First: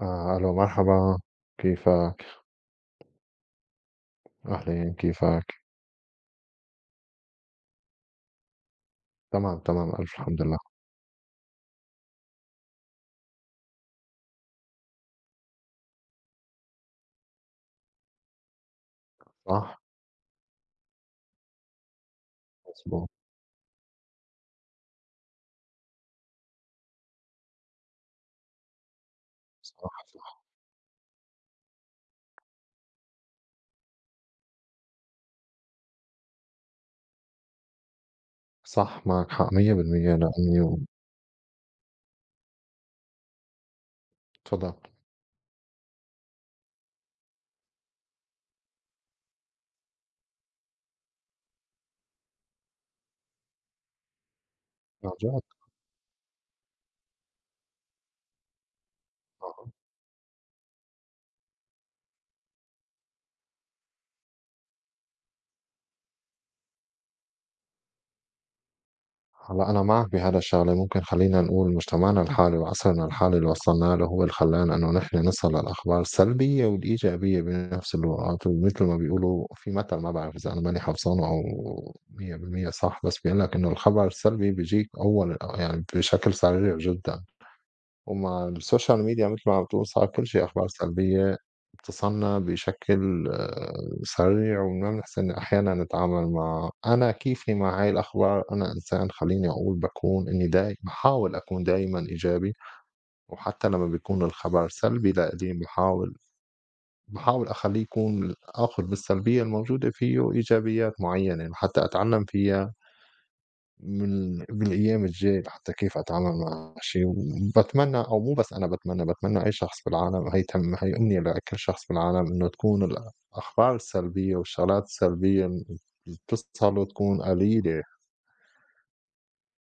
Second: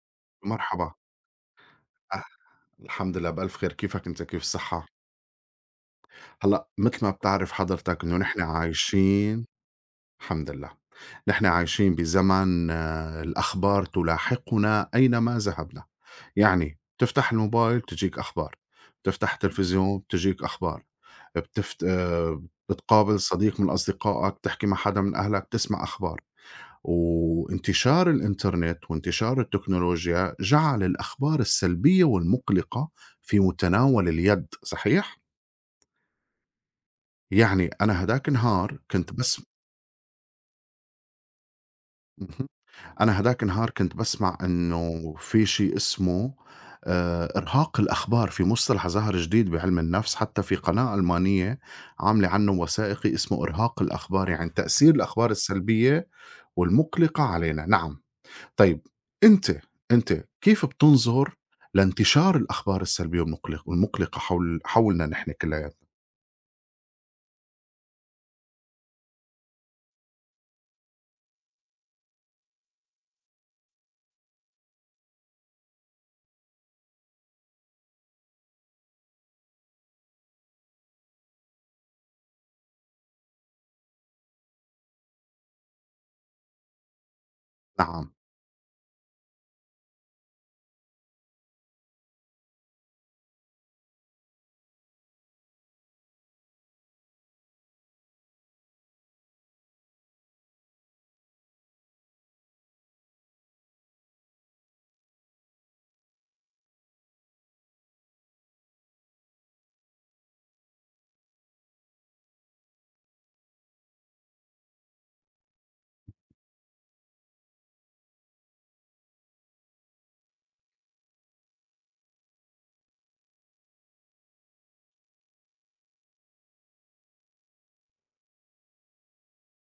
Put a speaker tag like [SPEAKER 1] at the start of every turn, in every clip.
[SPEAKER 1] آه، ألو
[SPEAKER 2] مرحبا،
[SPEAKER 1] مرحبا.
[SPEAKER 2] أه
[SPEAKER 1] كيفك؟
[SPEAKER 2] الحمد لله بألف خير، كيفك أنت كيف الصحة؟
[SPEAKER 1] أهلين كيفك؟
[SPEAKER 2] هلأ متل ما بتعرف حضرتك إنه نحن عايشين
[SPEAKER 1] تمام تمام، ألف الحمد
[SPEAKER 2] الحمد
[SPEAKER 1] لله.
[SPEAKER 2] لله، نحن عايشين بزمن الأخبار تلاحقنا أينما ذهبنا، يعني بتفتح الموبايل بتجيك أخبار، بتفتح
[SPEAKER 1] صح؟
[SPEAKER 2] التلفزيون بتجيك أخبار، بتفت
[SPEAKER 1] مضبوط.
[SPEAKER 2] بتقابل صديق من أصدقائك، بتحكي مع حدا من أهلك بتسمع أخبار. وانتشار الإنترنت وانتشار
[SPEAKER 1] صح،
[SPEAKER 2] التكنولوجيا جعل الأخبار السلبية والمقلقة في متناول اليد، صحيح؟ يعني أنا هداك النهار
[SPEAKER 1] صح،
[SPEAKER 2] كنت
[SPEAKER 1] معك
[SPEAKER 2] بس
[SPEAKER 1] حق 100%، لأني...
[SPEAKER 2] اهم، أنا هداك النهار كنت باسمع
[SPEAKER 1] تفضل.
[SPEAKER 2] إنه في شيء اسمه إرهاق الأخبار، في مصطلح ظهر جديد بعلم النفس حتى في قناة ألمانية عاملة عنه وثائقي اسمه إرهاق الأخبار، يعني تأثير
[SPEAKER 1] عن
[SPEAKER 2] الأخبار
[SPEAKER 1] جد.
[SPEAKER 2] السلبية والمقلقة علينا، نعم. طيب أنتِ،
[SPEAKER 1] آه.
[SPEAKER 2] أنتِ كيف بتنظر لانتشار الأخبار السلبية والمقلقة حولنا نحن كلّياتنا؟
[SPEAKER 1] هلا، أنا معك بهذا الشغلة. ممكن خلينا نقول مجتمعنا الحالي وعصرنا الحالي اللي وصلنا له هو اللي خلانا إنه نحن نصل للأخبار السلبية والإيجابية بنفس الوقت، ومثل ما بيقولوا، في مثل، ما بعرف إذا أنا ماني حافظانه أو... 100% صح. بس بيقول لك إنه الخبر السلبي بيجيك أول، يعني بشكل سريع جدا،
[SPEAKER 2] نعم،
[SPEAKER 1] ومع السوشيال ميديا مثل ما عم تقول صار كل شي أخبار سلبية بتصلنا بشكل سريع، وما بنحسن أحيانًا نتعامل معها. أنا كيفي مع هاي الأخبار، أنا إنسان خلّيني أقول باكون إني داي باحاول أكون دايمًا إيجابي. وحتى لمّا بيكون الخبر سلبي لإلي، باحاول أخلّيه يكون آخُذ بالسلبية الموجودة فيه إيجابيات معيّنة لحتى أتعلم فيها من بالأيام الجاية، حتى كيف أتعامل مع هالشي. وباتمنى، أو مو بس أنا باتمنى أي شخص بالعالم، هي أمنية لكل شخص بالعالم إنه تكون الأخبار السلبية والشغلات السلبية اللي بتوصل وتكون قليلة.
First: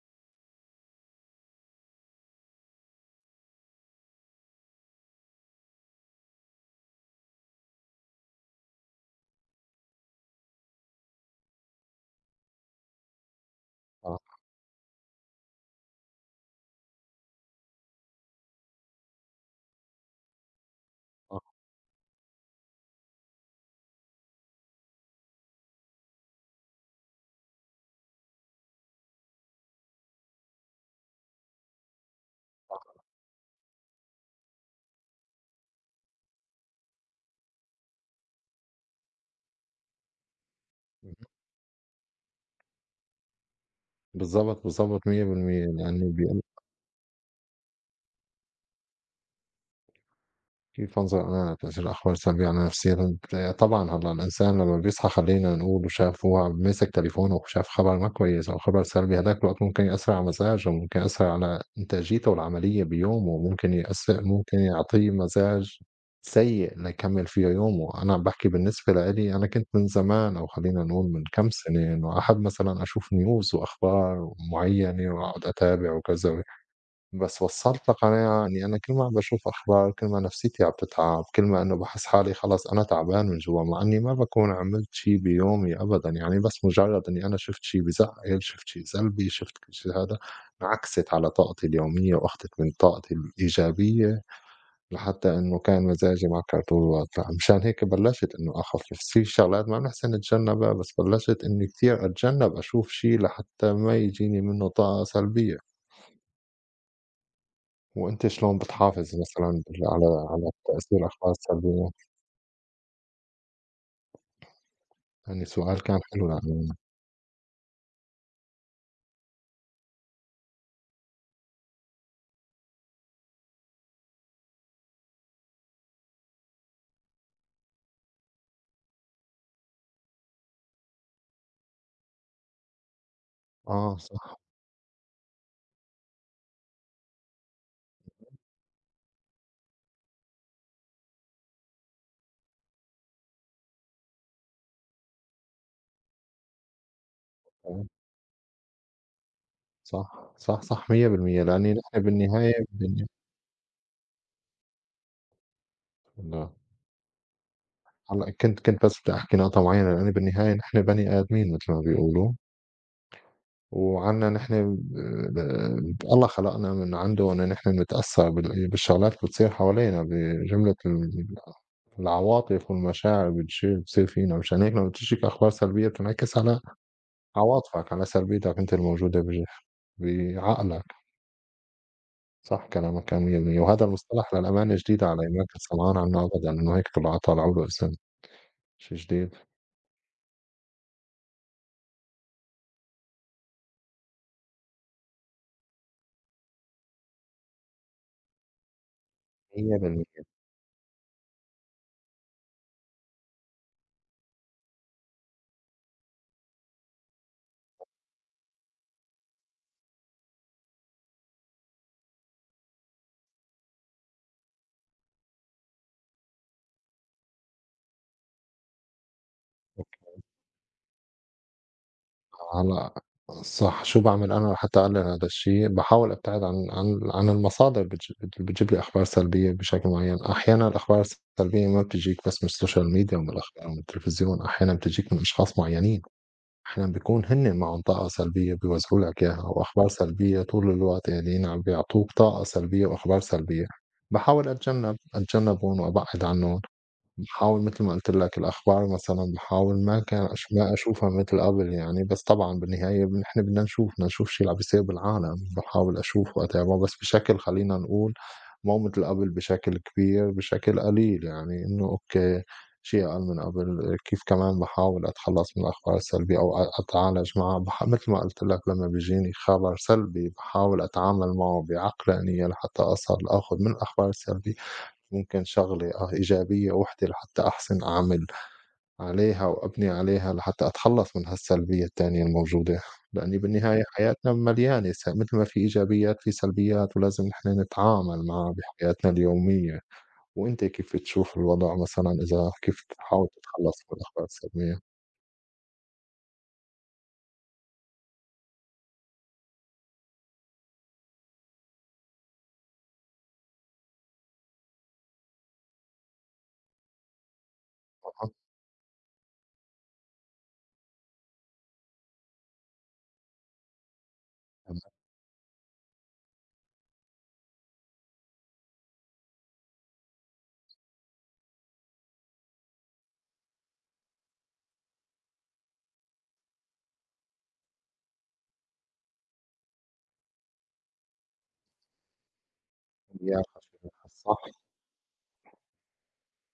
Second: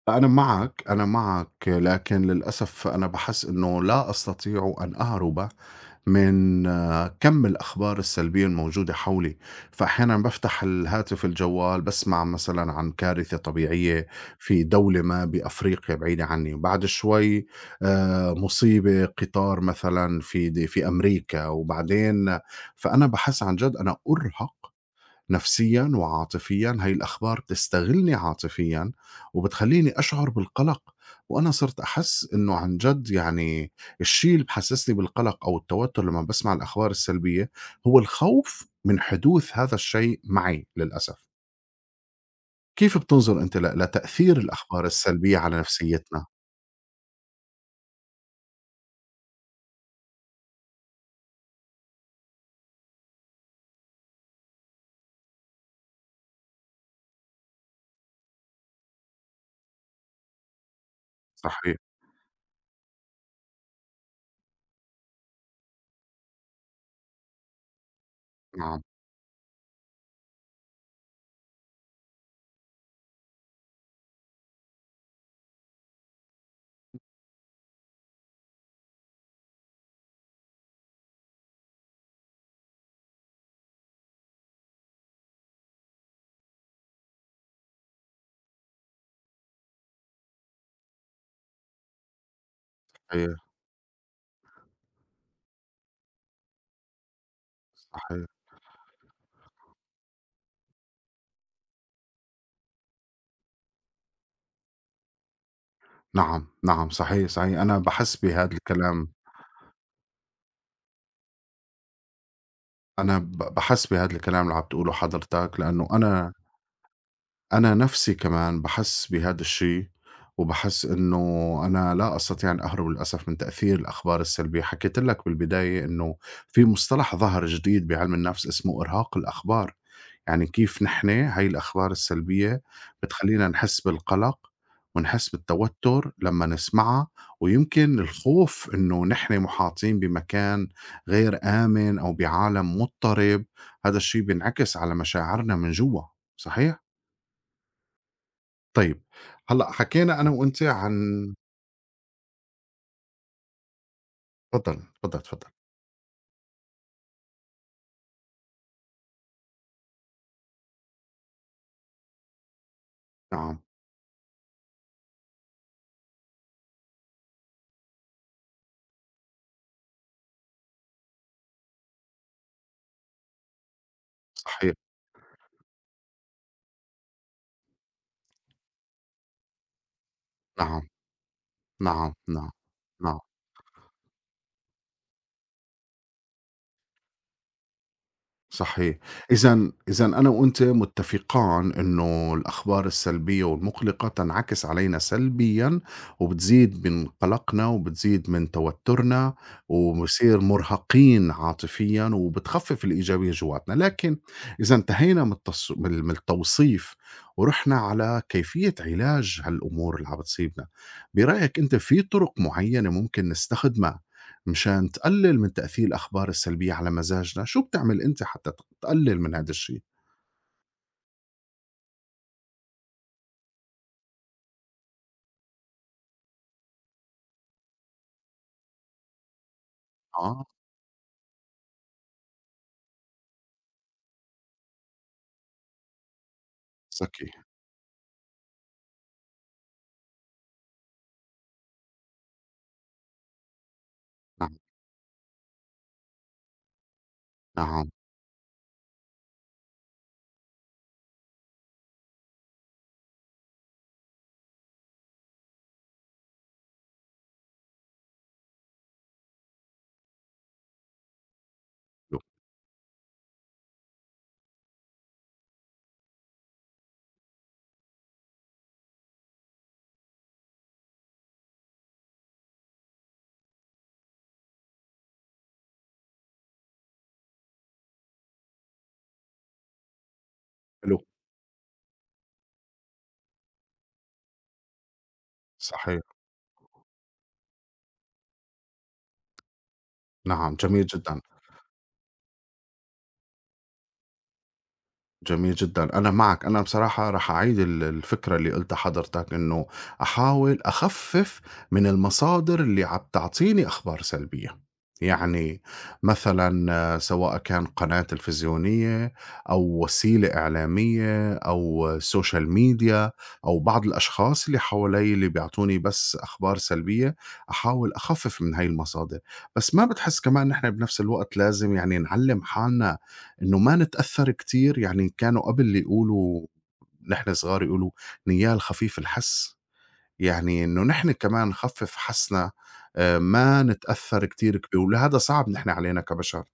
[SPEAKER 2] فأنا معك، أنا معك، لكن للأسف أنا باحس إنه لا أستطيع أن أهرب من كم الأخبار السلبية الموجودة حولي فأحيانا بفتح الهاتف الجوال بسمع مثلا عن كارثة طبيعية
[SPEAKER 1] آه،
[SPEAKER 2] في دولة ما بأفريقيا بعيدة عني بعد شوي، مصيبة قطار مثلا في
[SPEAKER 1] آه،
[SPEAKER 2] أمريكا وبعدين فأنا بحس عن جد أنا أرهق نفسيًا وعاطفيًا، هاي الأخبار بتستغلني عاطفيًا وبتخلّيني أشعُر بالقلق، وأنا صرت أحس إنه عن جد يعني الشي اللي بحسّسني بالقلق أو التوتُّر لمّا باسمع الأخبار السلبية هو الخوف من حدوث هذا الشيء معي للأسف. كيف بتنظُر أنتِ لتأثير
[SPEAKER 1] بالضبط،
[SPEAKER 2] الأخبار
[SPEAKER 1] بالضبط،
[SPEAKER 2] السلبية على
[SPEAKER 1] 100% لإني
[SPEAKER 2] نفسيّتنا؟
[SPEAKER 1] كيف أنظر أنا لتأثير الأخبار السلبية على نفسيتنا؟ طبعًا هلأ الإنسان لمّا بيصحى، خلّينا نقول، وشاف هو عم ماسك تليفونه وشاف خبر ما كويس أو خبر سلبي، هداك الوقت ممكن يأثّر على مزاجه، وممكن يأثّر على
[SPEAKER 2] صحيح،
[SPEAKER 1] إنتاجيته العملية بيومه، ممكن يأثّر، ممكن يعطيه مزاج سيء ليكمّل فيه يومه. أنا عم باحكي
[SPEAKER 2] نعم،
[SPEAKER 1] بالنسبة لإلي، أنا كنت من زمان أو خلّينا نقول من كام سنة إنه أحب مثلًا أشوف news وأخبار معيّنة وأقعد أتابع وكذا. بس وصلت لقناعة إني أنا كل ما عم باشوف أخبار كل ما نفسيتي عم تتعب، كل ما إنه باحس حالي خلص أنا تعبان من جوا، مع إني ما باكون عملت شي بيومي أبدًا. يعني بس مجرد إني أنا شُفت شي بازعل، شُفت شي سلبي، شُفت كل شي هذا، انعكست على طاقتي اليومية وأخدت من طاقتي
[SPEAKER 2] صحيح،
[SPEAKER 1] الإيجابية، لحتى إنه كان مزاجي معكر طول الوقت. فمشان هيك
[SPEAKER 2] صحيح،
[SPEAKER 1] بلشت إنه أخفف، في شغلات ما بنحسن نتجنبها بس بلشت إني كتير أتجنب أشوف شي لحتى ما يجيني منه طاقة سلبية.
[SPEAKER 2] نعم، نعم، صحيح، صحيح، أنا باحس
[SPEAKER 1] وأنتِ
[SPEAKER 2] بهاد
[SPEAKER 1] شلون
[SPEAKER 2] الكلام،
[SPEAKER 1] بتحافظي مثلًا بال على على تأثير الأخبار السلبية؟
[SPEAKER 2] أنا باحس بهاد الكلام اللي عم تقوله
[SPEAKER 1] يعني
[SPEAKER 2] حضرتك،
[SPEAKER 1] سؤال
[SPEAKER 2] لإنه
[SPEAKER 1] كان حلو لأنه...
[SPEAKER 2] أنا نفسي كمان باحس بهذا الشي، وباحس إنه أنا لا أستطيع أن أهرب للأسف من تأثير الأخبار السلبية، حكيت لك بالبداية إنه في مصطلح ظهر جديد بعلم النفس اسمه إرهاق الأخبار، يعني كيف نحن هاي الأخبار السلبية بتخلّينا نحس
[SPEAKER 1] آه صح.
[SPEAKER 2] بالقلق ونحس بالتوتر لمّا نسمعها، ويمكن الخوف إنه نحن محاطين بمكان غير آمن أو بعالم مضطرب، هذا الشي بينعكس على مشاعرنا من جوا، صحيح؟
[SPEAKER 1] تمام.
[SPEAKER 2] طيب، هلّأ حكينا أنا
[SPEAKER 1] صح،
[SPEAKER 2] وأنتِ
[SPEAKER 1] صح، صح،
[SPEAKER 2] عن
[SPEAKER 1] 100% لأني نحن بالنهاية بدنا...
[SPEAKER 2] اتفضّل، اتفضّل، اتفضّل.
[SPEAKER 1] هلأ كنت بس بدي أحكي نقطة معينة، لأني بالنهاية نحن بني آدمين مثل ما بيقولوا.
[SPEAKER 2] نعم،
[SPEAKER 1] وعنا نحن ب ب الله خلقنا من عنده إنه نحن نتأثر بالشغلات اللي بتصير حوالينا، بجملة ال العواطف والمشاعر بتشيل بتصير فينا. مشان هيك
[SPEAKER 2] صحيح،
[SPEAKER 1] لمّا بتجيك أخبار سلبية بتنعكس على عواطفك، على سلبيتك أنت الموجودة بعقلك.
[SPEAKER 2] نعم، نعم، نعم،
[SPEAKER 1] صح كلامك
[SPEAKER 2] نعم.
[SPEAKER 1] كان 100%. وهذا المصطلح للأمانة جديد علي، ما كنت سمعان عنه أبدًا، إنه هيك طلعوا له اسم. شي
[SPEAKER 2] صحيح.
[SPEAKER 1] جديد.
[SPEAKER 2] إذًا أنا وأنتِ متّفقان إنه الأخبار السلبية والمُقلِقة تنعكس علينا سلبيًا وبتزيد من قلقنا وبتزيد من توتُّرنا
[SPEAKER 1] 100%.
[SPEAKER 2] وبنصير مُرهقين عاطفيًا وبتخفِّف الإيجابية جوّاتنا، لكن إذا انتهينا من التص من من التوصيف ورُحنا على كيفية علاج هالأمور اللي عم بتصيبنا، برأيك أنت في طُرق معيّنة ممكن نستخدمها مشان تقلل من تأثير الأخبار السلبية على مزاجنا، شو بتعمل أنت حتى تقلل من هيدا الشي؟
[SPEAKER 1] هلأ صح. شو باعمل أنا لحتى أقلل هذا الشي؟ باحاول أبتعد عن المصادر اللي بتجيب لي أخبار سلبية بشكل معين.
[SPEAKER 2] آه،
[SPEAKER 1] أحيانًا الأخبار السلبية ما بتجيك بس من السوشيال ميديا ومن الأخبار ومن التلفزيون، أحيانًا بتجيك من أشخاص معينين. إحنا بيكون
[SPEAKER 2] ذكي،
[SPEAKER 1] هن معاهم طاقة سلبية بيوزعوا لك إياها وأخبار سلبية طول الوقت قاعدين عم بيعطوك طاقة سلبية وأخبار سلبية. بحاول
[SPEAKER 2] نعم،
[SPEAKER 1] أتجنبهم وأبعد عنهم. باحاول متل
[SPEAKER 2] نعم،
[SPEAKER 1] ما قُلت لك، الأخبار مثلًا باحاول ما أشوفها متل قبل يعني. بس طبعًا بالنهاية نحن بدنا نشوف، بدنا نشوف شو اللي عم بيصير بالعالم. باحاول أشوف وأتابعه بس بشكل، خلّينا نقول، مو متل قبل بشكل كبير، بشكل قليل، يعني إنه
[SPEAKER 2] حلو،
[SPEAKER 1] أوكي، شي أقل من قبل. كيف كمان باحاول أتخلّص من الأخبار السلبية أو أتعالج معها؟ متل ما قُلت لك لمّا بيجيني خبر سلبي باحاول أتعامل معه بعقلانية، لحتى أصل آخُد من الأخبار السلبية ممكن شغلة آه إيجابية وحدة لحتى أحسن أعمل عليها وأبني عليها لحتى
[SPEAKER 2] حلو،
[SPEAKER 1] أتخلّص من هالسلبية التانية الموجودة. لإني بالنهاية حياتنا مليانة، متل ما في
[SPEAKER 2] صحيح،
[SPEAKER 1] إيجابيات في سلبيات، ولازم نحن نتعامل معها بحياتنا اليومية.
[SPEAKER 2] نعم،
[SPEAKER 1] وأنت
[SPEAKER 2] جميل
[SPEAKER 1] كيف
[SPEAKER 2] جدًا.
[SPEAKER 1] بتشوف الوضع مثلًا، إذا كيف بتحاول تتخلّص من الأخبار السلبية؟
[SPEAKER 2] جميل جدًا، أنا معك، أنا بصراحة رح أعيد الفكرة اللي قُلتها حضرتك إنه أحاول أخفِّف من المصادر اللي عم تعطيني أخبار سلبية، يعني مثلًا، سواء كان قناة
[SPEAKER 1] آه.
[SPEAKER 2] تلفزيونية أو وسيلة إعلامية أو social media أو بعض الأشخاص اللي
[SPEAKER 1] أماكن.
[SPEAKER 2] حواليّ اللي بيعطوني بس أخبار سلبية، أحاول أخفِّف من هاي المصادر، بس ما بتحس كمان نحن بنفس الوقت لازم يعني نعلِّم حالنا إنه ما نتأثّر كتير، يعني كانوا قبل يقولوا نحن صغار يقولوا: "نيّال خفيف الحَس." يعني إنه نحن كمان نخفِّف حَسنا
[SPEAKER 1] يا
[SPEAKER 2] ما
[SPEAKER 1] أخي،
[SPEAKER 2] نتأثّر
[SPEAKER 1] صح؟
[SPEAKER 2] كتير ولهذا صعب نحن علينا كبشر.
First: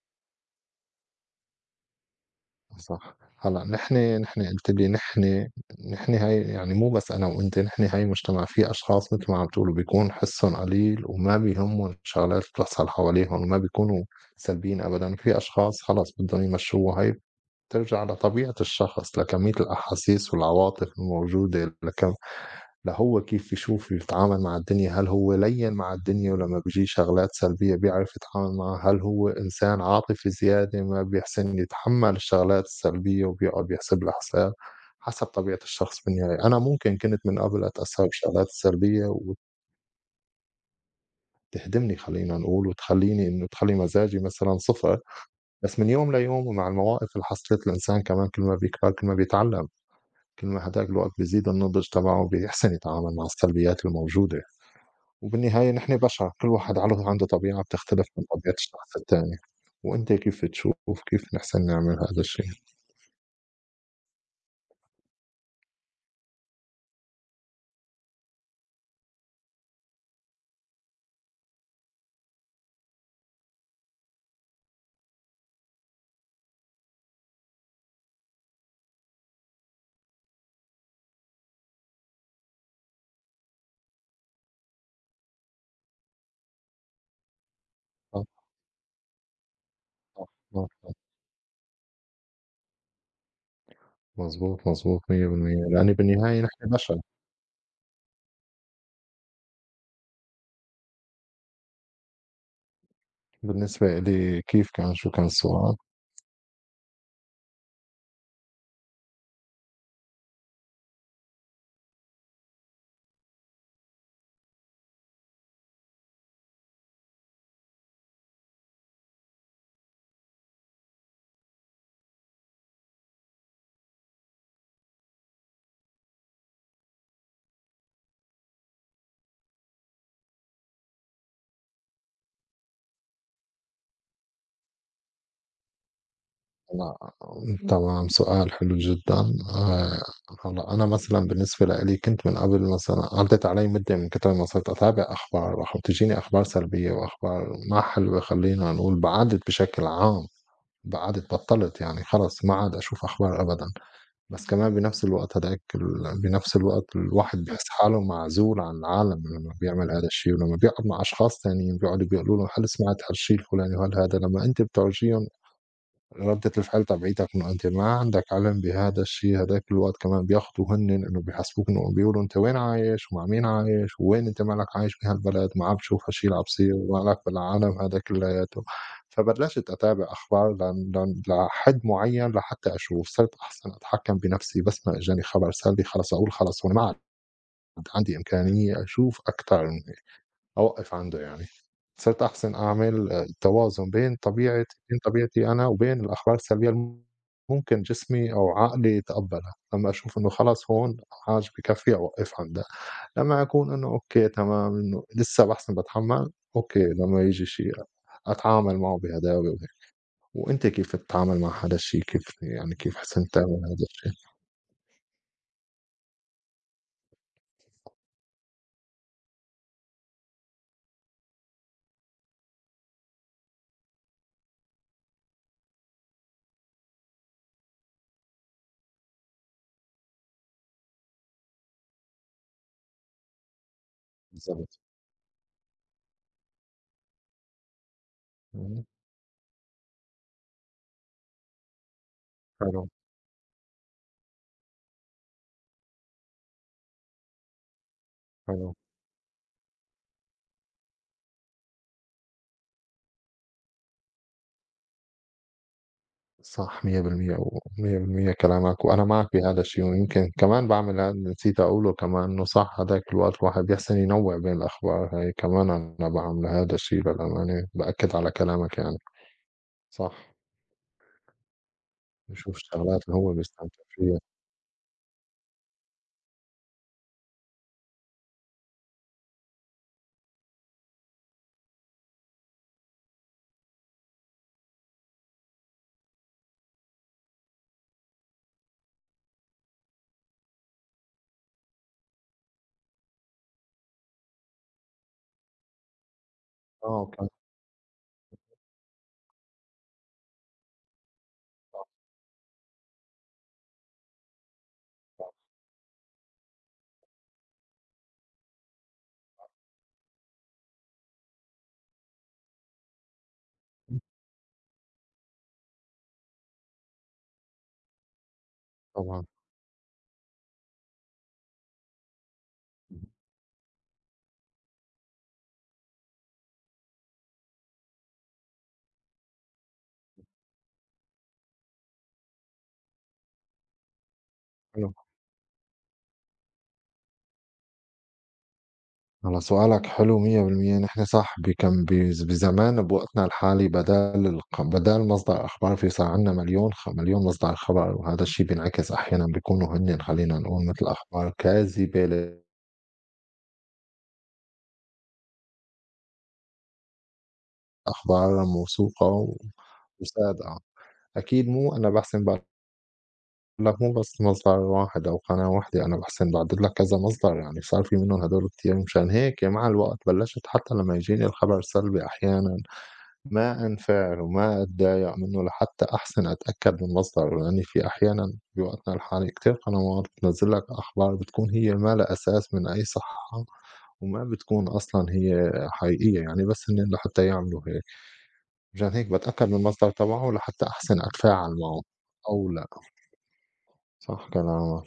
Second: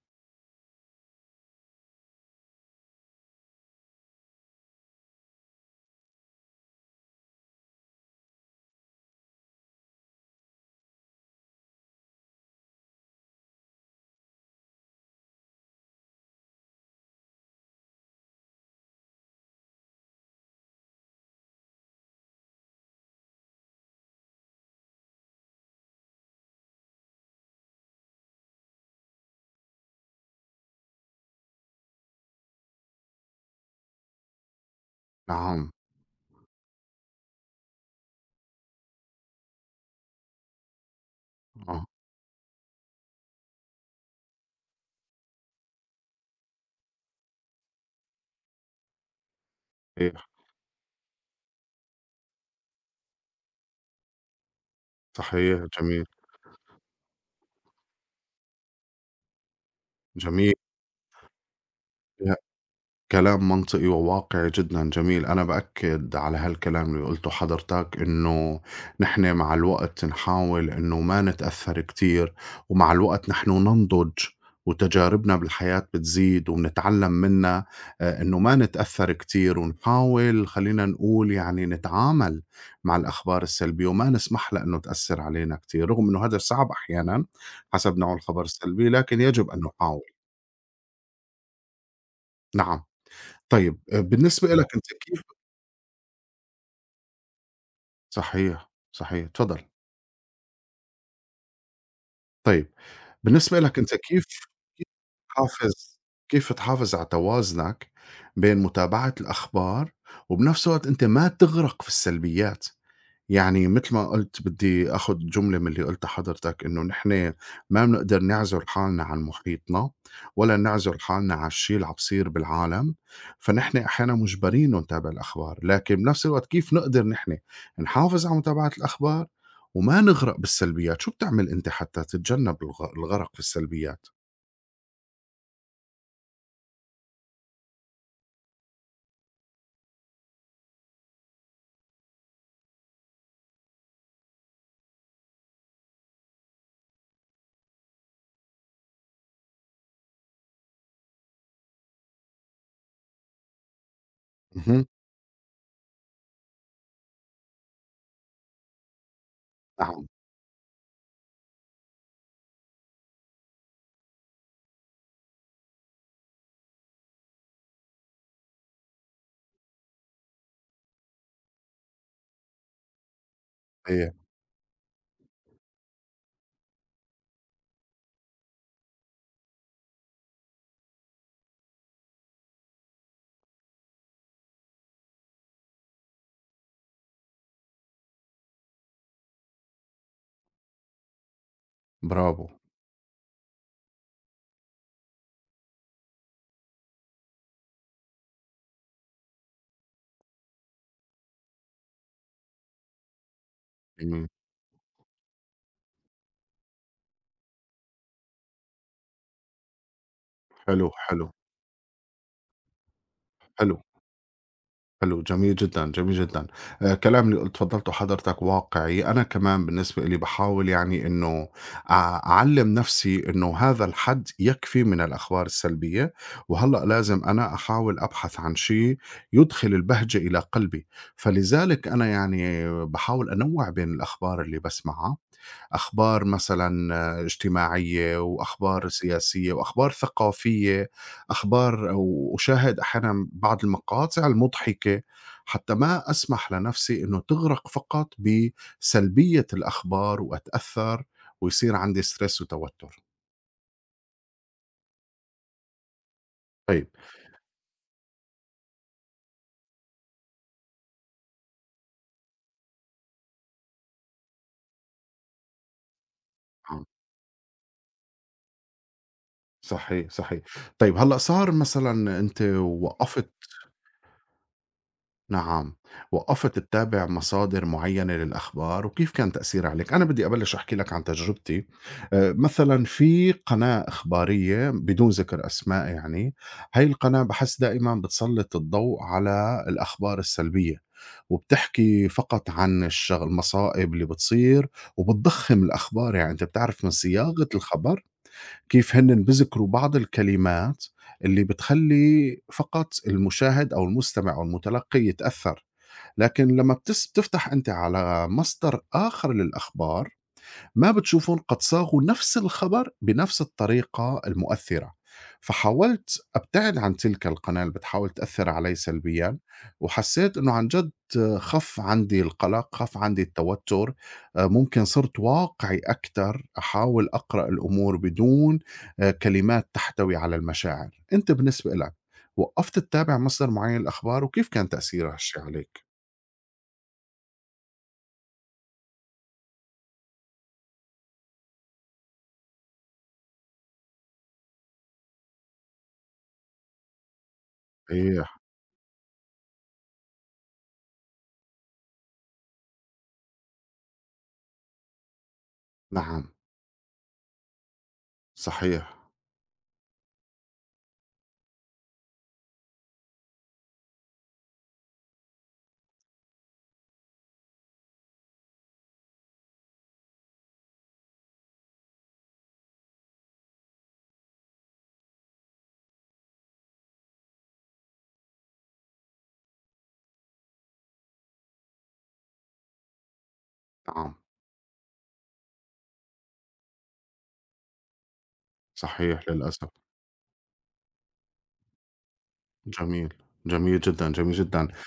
[SPEAKER 1] صح. هلأ نحن قُلتِ لي نحن، نحن هاي يعني مو بس أنا وأنتِ. نحن هاي مجتمع فيه أشخاص متل ما عم تقولوا بيكون حسّن قليل وما بيهمّن الشغلات اللي بتحصل حواليهم وما بيكونوا سلبيين أبدًا. وفي أشخاص خلص بدّهم يمشّوها هاي. بترجع لطبيعة الشخص، لكمية الأحاسيس والعواطف الموجودة لكم. لا، هو كيف يشوف يتعامل مع الدنيا، هل هو لين مع الدنيا ولما بيجيه شغلات سلبية بيعرف يتعامل معها، هل هو إنسان عاطفي زيادة ما بيحسن يتحمل الشغلات السلبية وبيقعد بيحسب لها حساب. حسب طبيعة
[SPEAKER 2] نعم،
[SPEAKER 1] الشخص. بالنهاية أنا ممكن كنت من قبل أتأثر بالشغلات السلبية
[SPEAKER 2] آه
[SPEAKER 1] وتهدمني، خلينا نقول، وتخليني إنه تخلي مزاجي مثلا صفر. بس من يوم ليوم ومع المواقف اللي حصلت، الإنسان كمان كل ما بيكبر كل ما بيتعلم،
[SPEAKER 2] صحيح،
[SPEAKER 1] كل ما هداك الوقت بيزيد النضج تبعه بيحسن يتعامل مع السلبيات الموجودة.
[SPEAKER 2] صحيح،
[SPEAKER 1] وبالنهاية نحن
[SPEAKER 2] جميل،
[SPEAKER 1] بشر، كل واحد عنده طبيعة بتختلف من طبيعة الشخص التاني. وأنت كيف
[SPEAKER 2] جميل.
[SPEAKER 1] تشوف كيف نحسن نعمل هذا الشيء؟
[SPEAKER 2] كلام منطقي وواقعي جدًا، جميل، أنا بأكد على هالكلام اللي قُلته حضرتك إنه نحن مع الوقت نحاول إنه ما نتأثّر كتير، ومع الوقت نحن ننضج وتجاربنا بالحياة بتزيد وبنتعلّم منّا إنه ما نتأثّر كتير ونحاول خلّينا نقول يعني نتعامل مع الأخبار السلبية وما نسمح لها إنه تأثّر علينا كتير، رغم إنه هذا صعب أحيانًا حسب نوع
[SPEAKER 1] صح،
[SPEAKER 2] الخبر السلبي، لكن يجب أن نحاول،
[SPEAKER 1] صح، صح، صح.
[SPEAKER 2] نعم. طيب، بالنسبة
[SPEAKER 1] مضبوط،
[SPEAKER 2] إلك أنت
[SPEAKER 1] مضبوط،
[SPEAKER 2] كيف
[SPEAKER 1] 100% لأني بالنهاية نحن بشر.
[SPEAKER 2] صحيح، صحيح، اتفضل. طيب، بالنسبة لك أنت
[SPEAKER 1] بالنسبة
[SPEAKER 2] كيف
[SPEAKER 1] إلي كيف كان، شو كان
[SPEAKER 2] تحافظ
[SPEAKER 1] السؤال؟
[SPEAKER 2] تحافظ على توازنك بين متابعة الأخبار وبنفس الوقت أنت ما تغرق في السلبيات، يعني مثل ما قلت بدي أخذ جملة من اللي قلتها حضرتك إنه نحن ما بنقدر نعزل حالنا عن محيطنا ولا نعزل حالنا عن الشيء اللي عم بصير بالعالم فنحن أحيانا مجبرين نتابع الأخبار لكن بنفس الوقت كيف نقدر نحن نحافظ على متابعة الأخبار وما نغرق بالسلبيات، شو بتعمل أنت حتى تتجنب الغرق في السلبيات؟
[SPEAKER 1] هلأ تمام، سؤال حلو جدًا. آآ هلأ أنا مثلًا بالنسبة لإلي كنت من قبل مثلًا عدت علي مدة من كتر ما صرت أتابع أخبار وتجيني أخبار سلبية وأخبار ما حلوة، خلّينا نقول، بعدت بشكل عام. قعدِت بطّلِت يعني خلاص ما عاد أشوف أخبار أبدًا. بس كمان
[SPEAKER 2] مهم.
[SPEAKER 1] بنفس الوقت هاداك ال بنفس الوقت الواحد بيحس حاله معزول عن العالم لمّا بيعمل
[SPEAKER 2] نعم
[SPEAKER 1] هادا الشي. ولمّا بيقعد مع أشخاص تانيين بيقعدوا بيقولوا له هل سمعت هالشي الفلاني وهل هذا، لمّا أنت بتورجيهم ردة الفعل تبعيتك إنه أنت ما عندك علم بهذا الشيء، هداك الوقت كمان بياخدوا هن إنه بيحاسبوك، إنه بيقولوا أنت وين عايش ومع مين عايش،
[SPEAKER 2] صحيح،
[SPEAKER 1] وين أنت، مالك عايش بهالبلد، ما عم بتشوف هالشيء اللي عم بصير، ومالك بالعالم هذا كلياته. فبلشت أتابع أخبار لحد معين لحتى أشوف صرت أحسن أتحكم بنفسي. بس ما إجاني خبر سلبي خلص أقول خلص، وأنا ما عاد عندي إمكانية أشوف أكثر من... أوقّف عنده يعني. صرت
[SPEAKER 2] برافو،
[SPEAKER 1] أحسن أعمل توازن بين طبيعتي أنا وبين الأخبار السلبية اللي ممكن جسمي أو عقلي يتقبّلها. لمّا أشوف إنه خلص هون حاج بكفّي، أوقّف عندها. لمّا أكون إنه
[SPEAKER 2] إمم،
[SPEAKER 1] أوكي تمام إنه لسّه باحسن باتحمّل، أوكي. لمّا ييجي شي أتعامل معه بهداوة وهيك. وأنت
[SPEAKER 2] حلو،
[SPEAKER 1] كيف
[SPEAKER 2] حلو،
[SPEAKER 1] بتتعامل مع هذا الشي؟ كيف يعني كيف حسنت تعمل
[SPEAKER 2] حلو،
[SPEAKER 1] هذا الشي؟
[SPEAKER 2] حلو، جميل جدًا، جميل جدًا، كلام اللي قلت فضّلته حضرتك واقعي، أنا كمان بالنسبة إلي باحاول يعني إنه أعلّم نفسي إنه هذا الحد يكفي من الأخبار السلبية، وهلّأ لازم أنا أحاول أبحث عن شيء يُدخل البهجة إلى قلبي، فلذلك أنا يعني باحاول أنوّع بين الأخبار اللي
[SPEAKER 1] بالضبط.
[SPEAKER 2] باسمعها. أخبار مثلًا اجتماعية
[SPEAKER 1] إمم.
[SPEAKER 2] وأخبار سياسية وأخبار ثقافية، أخبار وأشاهد
[SPEAKER 1] حلو،
[SPEAKER 2] أحيانًا بعض المقاطع المضحكة حتى ما أسمح لنفسي إنه تغرق فقط
[SPEAKER 1] حلو.
[SPEAKER 2] بسلبية الأخبار وأتأثّر ويصير عندي stress وتوتر.
[SPEAKER 1] صح
[SPEAKER 2] طيب،
[SPEAKER 1] 100% و100% كلامك، وأنا معك بهذا الشيء. ويمكن كمان بعمل هذا اللي نسيت أقوله كمان، إنه صح هذاك الوقت الواحد يحسن ينوع بين الأخبار هاي كمان. أنا بعمل هذا
[SPEAKER 2] آه،
[SPEAKER 1] الشيء للأمانة، بأكد على كلامك يعني.
[SPEAKER 2] صحيح،
[SPEAKER 1] صح.
[SPEAKER 2] صحيح. طيب هلأ صار مثلًا أنتِ
[SPEAKER 1] بشوف الشغلات اللي
[SPEAKER 2] وقّفت،
[SPEAKER 1] هو بيستمتع فيها.
[SPEAKER 2] نعم، وقفت تتابع مصادر معينة للأخبار وكيف كان تأثير عليك؟ أنا بدي أبلش أحكي لك عن تجربتي. مثلا في قناة إخبارية بدون ذكر أسماء يعني هاي القناة بحس دائما بتسلط الضوء على الأخبار السلبية وبتحكي فقط عن الشغل المصائب اللي بتصير وبتضخم الأخبار، يعني أنت بتعرف من
[SPEAKER 1] آه أوكي.
[SPEAKER 2] صياغة الخبر كيف هن بذكروا بعض الكلمات اللي بتخلي فقط المشاهد أو المستمع أو المتلقي يتأثر، لكن لمّا بتفتح أنت على مصدر آخر للأخبار، ما بتشوفهم قد صاغوا نفس الخبر بنفس الطريقة المؤثرة، فحاولت أبتعد عن تلك القناة اللي بتحاول تأثّر علي
[SPEAKER 1] طبعا
[SPEAKER 2] سلبيًا، وحسّيت إنه عن جد خَف عندي القلق، خَف عندي التوتر، ممكن صرت واقعي أكتر، أحاول أقرأ الأمور بدون كلمات تحتوي على المشاعر، أنت بالنسبة إلك وقّفت تتابع مصدر معيّن للأخبار وكيف كان تأثير هالشي عليك؟
[SPEAKER 1] على سؤالك حلو. 100% نحن صح، بكم بزمان، بوقتنا الحالي، بدال بدال مصدر أخبار، في صار عندنا مليون مليون مصدر خبر. وهذا
[SPEAKER 2] إيه،
[SPEAKER 1] الشيء بينعكس أحيانا، بيكونوا هن، خلينا نقول، مثل أخبار كاذبة،
[SPEAKER 2] نعم،
[SPEAKER 1] أخبار
[SPEAKER 2] صحيح،
[SPEAKER 1] موثوقة وصادقة. أكيد مو أنا بحسن بقول لك مو بس مصدر واحد أو قناة واحدة، أنا بحسن بعدد لك كذا مصدر. يعني صار في منهم هدول كتير. مشان هيك مع الوقت بلشت حتى لما يجيني الخبر سلبي أحيانا ما أنفعل وما أتضايق منّه لحتّى أحسن أتأكّد من مصدره. لإنّي في أحيانًا بوقتنا الحالي كتير قنوات بتنزّل لك أخبار بتكون هي ما لها أساس من أي صحّة،
[SPEAKER 2] نعم،
[SPEAKER 1] وما بتكون أصلًا هي حقيقية يعني، بس هنّن لحتّى يعملوا هيك. مشان هيك
[SPEAKER 2] صحيح
[SPEAKER 1] باتأكّد من
[SPEAKER 2] للأسف،
[SPEAKER 1] المصدر تبعه لحتّى أحسن أتفاعل معه أو لأ.
[SPEAKER 2] جميل، جميل جدًا،
[SPEAKER 1] صح
[SPEAKER 2] جميل جدًا.
[SPEAKER 1] كلامك.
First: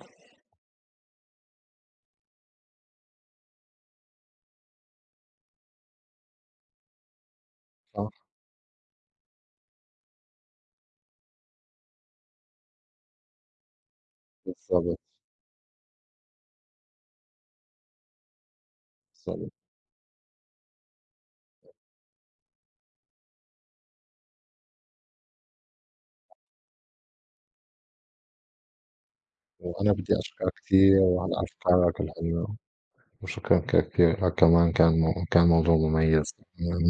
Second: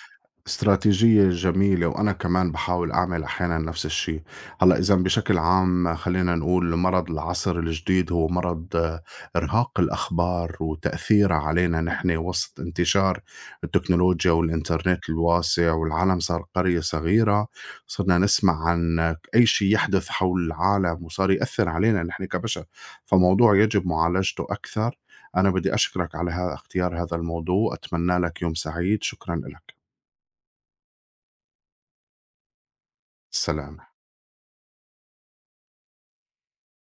[SPEAKER 2] استراتيجية جميلة وأنا كمان بحاول أعمل أحيانا نفس الشيء. هلأ إذا بشكل عام خلينا نقول مرض العصر
[SPEAKER 1] صح.
[SPEAKER 2] الجديد هو مرض إرهاق الأخبار وتأثيرها علينا نحن وسط انتشار التكنولوجيا
[SPEAKER 1] بالضبط،
[SPEAKER 2] والإنترنت الواسع، والعالم صار قرية صغيرة، صرنا نسمع عن أي
[SPEAKER 1] بالضبط.
[SPEAKER 2] شيء يحدث حول العالم وصار يأثر علينا نحن كبشر، فموضوع يجب معالجته أكثر. أنا بدي أشكرك على اختيار هذا الموضوع، أتمنى لك يوم سعيد، شكرا لك.
[SPEAKER 1] وأنا بدي أشكرك كتير على أفكارك الحلوة، وشكرًا
[SPEAKER 2] السلام.
[SPEAKER 1] كتير لك كمان. كان، مو، كان موضوع مميز.